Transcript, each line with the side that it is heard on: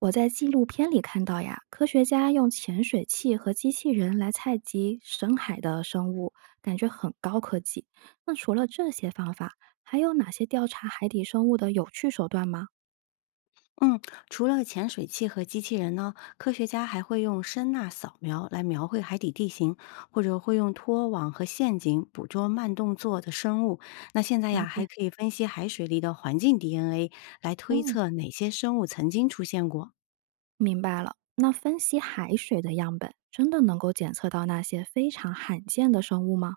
right: 我在纪录片里看到呀，科学家用潜水器和机器人来采集深海的生物，感觉很高科技。那除了这些方法，还有哪些调查海底生物的有趣手段吗？
left: 嗯，除了潜水器和机器人呢，科学家还会用声呐扫描来描绘海底地形，或者会用拖网和陷阱捕捉慢动作的生物。那现在
right: 了
left: 呀，还
right: 解，
left: 可以分析海水里的环境 DNA，来推
right: 嗯，
left: 测哪些生物曾经出现过。
right: 明白了，那分析海水的样本，真的能够检测到那些非常罕见的生物吗？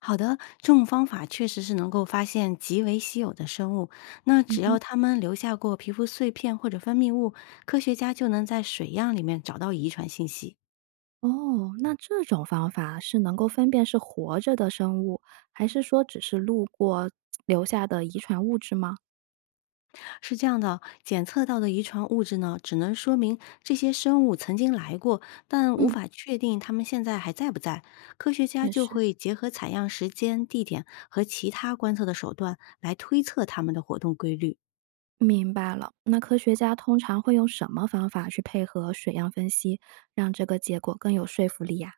left: 好的，这种方法确实是能够发现极为稀有的生物。那
right: 嗯
left: 只
right: 哼，
left: 要它们留下过皮肤碎片或者分泌物，科学家就能在水样里面找到遗传信息。
right: 哦，那这种方法是能够分辨是活着的生物，还是说只是路过留下的遗传物质吗？
left: 是这样的，检测到的遗传物质呢，只能说明这些生物曾经来过，但无
right: 嗯，
left: 法确定它们现在还在不在。科学家
right: 确
left: 就
right: 实。
left: 会结合采样时间、地点和其他观测的手段来推测它们的活动规律。
right: 明白了，那科学家通常会用什么方法去配合水样分析，让这个结果更有说服力呀、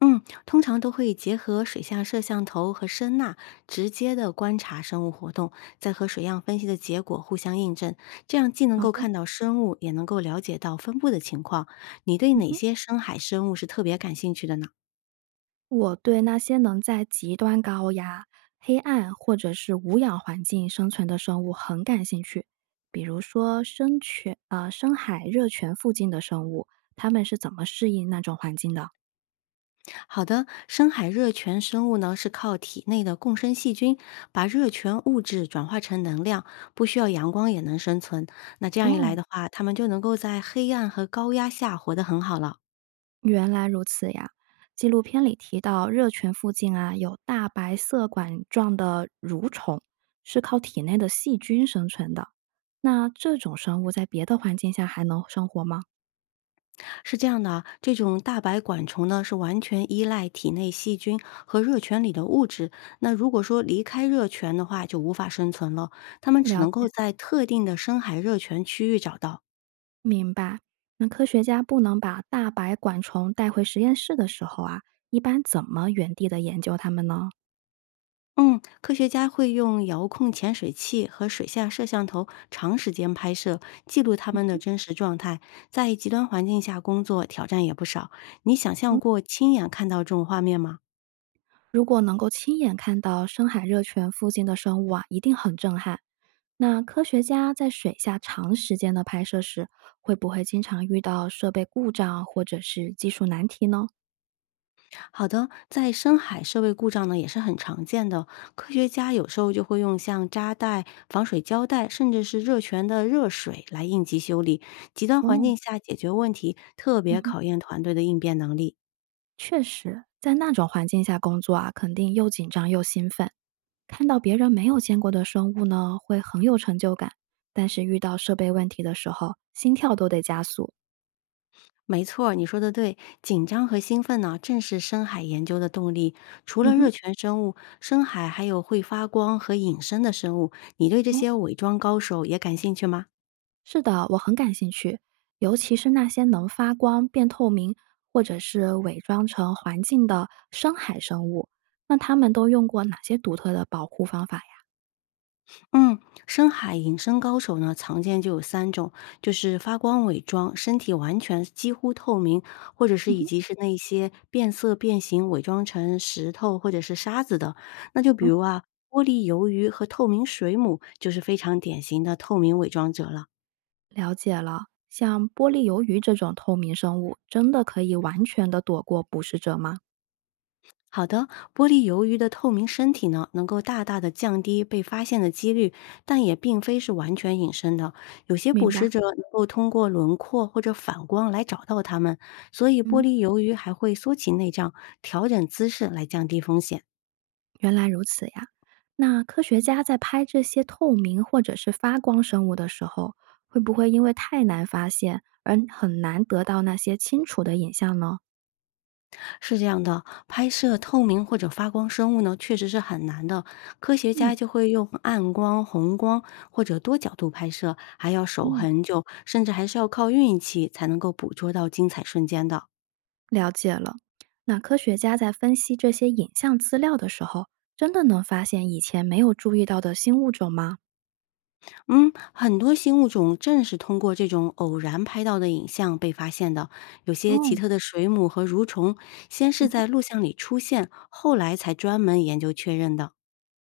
left: 嗯，通常都会结合水下摄像头和声呐，直接的观察生物活动，再和水样分析的结果互相印证。这样既能
right: 好
left: 够
right: 的，
left: 看到生物，也能够了解到分布的情况。你对
right: 嗯
left: 哪
right: 哼，
left: 些深海生物是特别感兴趣的呢？
right: 我对那些能在极端高压、黑暗或者是无氧环境生存的生物很感兴趣，比如说深泉啊、深海热泉附近的生物，它们是怎么适应那种环境的？
left: 好的，深海热泉生物呢是靠体内的共生细菌把热泉物质转化成能量，不需要阳光也能生存。那这样一
right: 哦。
left: 来的话，它们就能够在黑暗和高压下活得很好了。
right: 原来如此呀！纪录片里提到，热泉附近啊有大白色管状的蠕虫，是靠体内的细菌生存的。那这种生物在别的环境下还能生活吗？
left: 是这样的啊，这种大白管虫呢是完全依赖体内细菌和热泉里的物质。那如果说离开热泉的话，就无法生存了，它们只
right: 了
left: 能够
right: 解，
left: 在特定的深海热泉区域找到。
right: 明白。那科学家不能把大白管虫带回实验室的时候啊，一般怎么原地的研究它们呢？
left: 嗯，科学家会用遥控潜水器和水下摄像头长时间拍摄，记录他们的真实状态。在极端环境下工作，挑战也不少。你想象
right: 嗯，
left: 过亲眼看到这种画面吗？
right: 如果能够亲眼看到深海热泉附近的生物啊，一定很震撼。那科学家在水下长时间的拍摄时，会不会经常遇到设备故障或者是技术难题呢？
left: 好的，在深海设备故障呢也是很常见的。科学家有时候就会用像扎带、防水胶带，甚至是热泉的热水来应急修理。极端环
right: 哦，
left: 境下解决问题，特
right: 嗯
left: 别
right: 哼，
left: 考验团队的应变能力。
right: 确实，在那种环境下工作啊，肯定又紧张又兴奋。看到别人没有见过的生物呢，会很有成就感。但是遇到设备问题的时候，心跳都得加速。
left: 没错儿你说的对，紧张和兴奋呢，正是深海研究的动力。除
right: 嗯
left: 了热
right: 哼，
left: 泉生物，深海还有会发光和隐身的生物。你对这
right: 哦。
left: 些伪装高手也感兴趣吗？
right: 是的，我很感兴趣，尤其是那些能发光、变透明，或者是伪装成环境的深海生物。那他们都用过哪些独特的保护方法呀？
left: 嗯，深海隐身高手呢，常见就有3种，就是发光伪装，身体完全几乎透明，或者是
right: 嗯
left: 以
right: 哼，
left: 及是那些变色变形伪装成石头或者是沙子的。那就比
right: 哦，
left: 如啊，玻璃鱿鱼和透明水母就是非常典型的透明伪装者了。
right: 了解了。像玻璃鱿鱼这种透明生物，真的可以完全的躲过捕食者吗？
left: 好的，玻璃鱿鱼的透明身体呢，能够大大的降低被发现的几率，但也并非是完全隐身的。有些捕
right: 明白，
left: 食者能够通过轮廓或者反光来找到它们，所以玻
right: 嗯，
left: 璃鱿鱼还会缩起内脏，调整姿势来降低风险。
right: 原来如此呀。那科学家在拍这些透明或者是发光生物的时候，会不会因为太难发现而很难得到那些清楚的影像呢？
left: 是这样的，拍摄透明或者发光生物呢，确实是很难的。科学
right: 嗯，
left: 家就会用暗光、红光或者多角度拍摄，还要守
right: 嗯，
left: 很久，甚至还是要靠运气才能够捕捉到精彩瞬间的。
right: 了解了。那科学家在分析这些影像资料的时候，真的能发现以前没有注意到的新物种吗？
left: 嗯，很多新物种正是通过这种偶然拍到的影像被发现的。有些奇
right: 哦，
left: 特的水母和蠕虫，先
right: 嗯
left: 是
right: 哼
left: 在录像里出现，后来才专门研究确认的。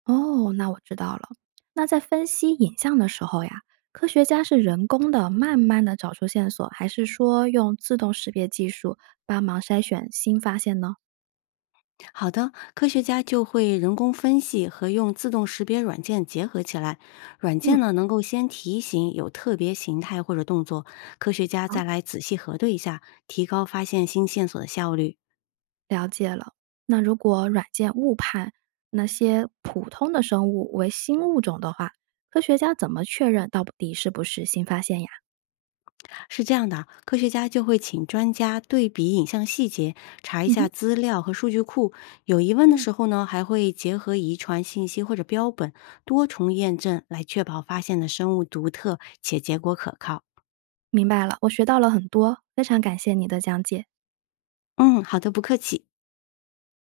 right: 哦，那我知道了。那在分析影像的时候呀，科学家是人工的，慢慢的找出线索，还是说用自动识别技术帮忙筛选新发现呢？
left: 好的，科学家就会人工分析和用自动识别软件结合起来。软件
right: 嗯，
left: 呢，能够先提醒有特别形态或者动作，科学家
right: 好。
left: 再来仔细核对一下，提高发现新线索的效率。
right: 了解了。那如果软件误判那些普通的生物为新物种的话，科学家怎么确认到底是不是新发现呀？
left: 是这样的，科学家就会请专家对比影像细节，查一
right: 嗯
left: 下
right: 哼，
left: 资料和数据库。有疑问的
right: 嗯
left: 时候呢，还会结合遗传信息或者标本，多重验证来确保发现的生物独特且结果可靠。
right: 明白了，我学到了很多，非常感谢你的讲解。
left: 嗯，好的，不客气。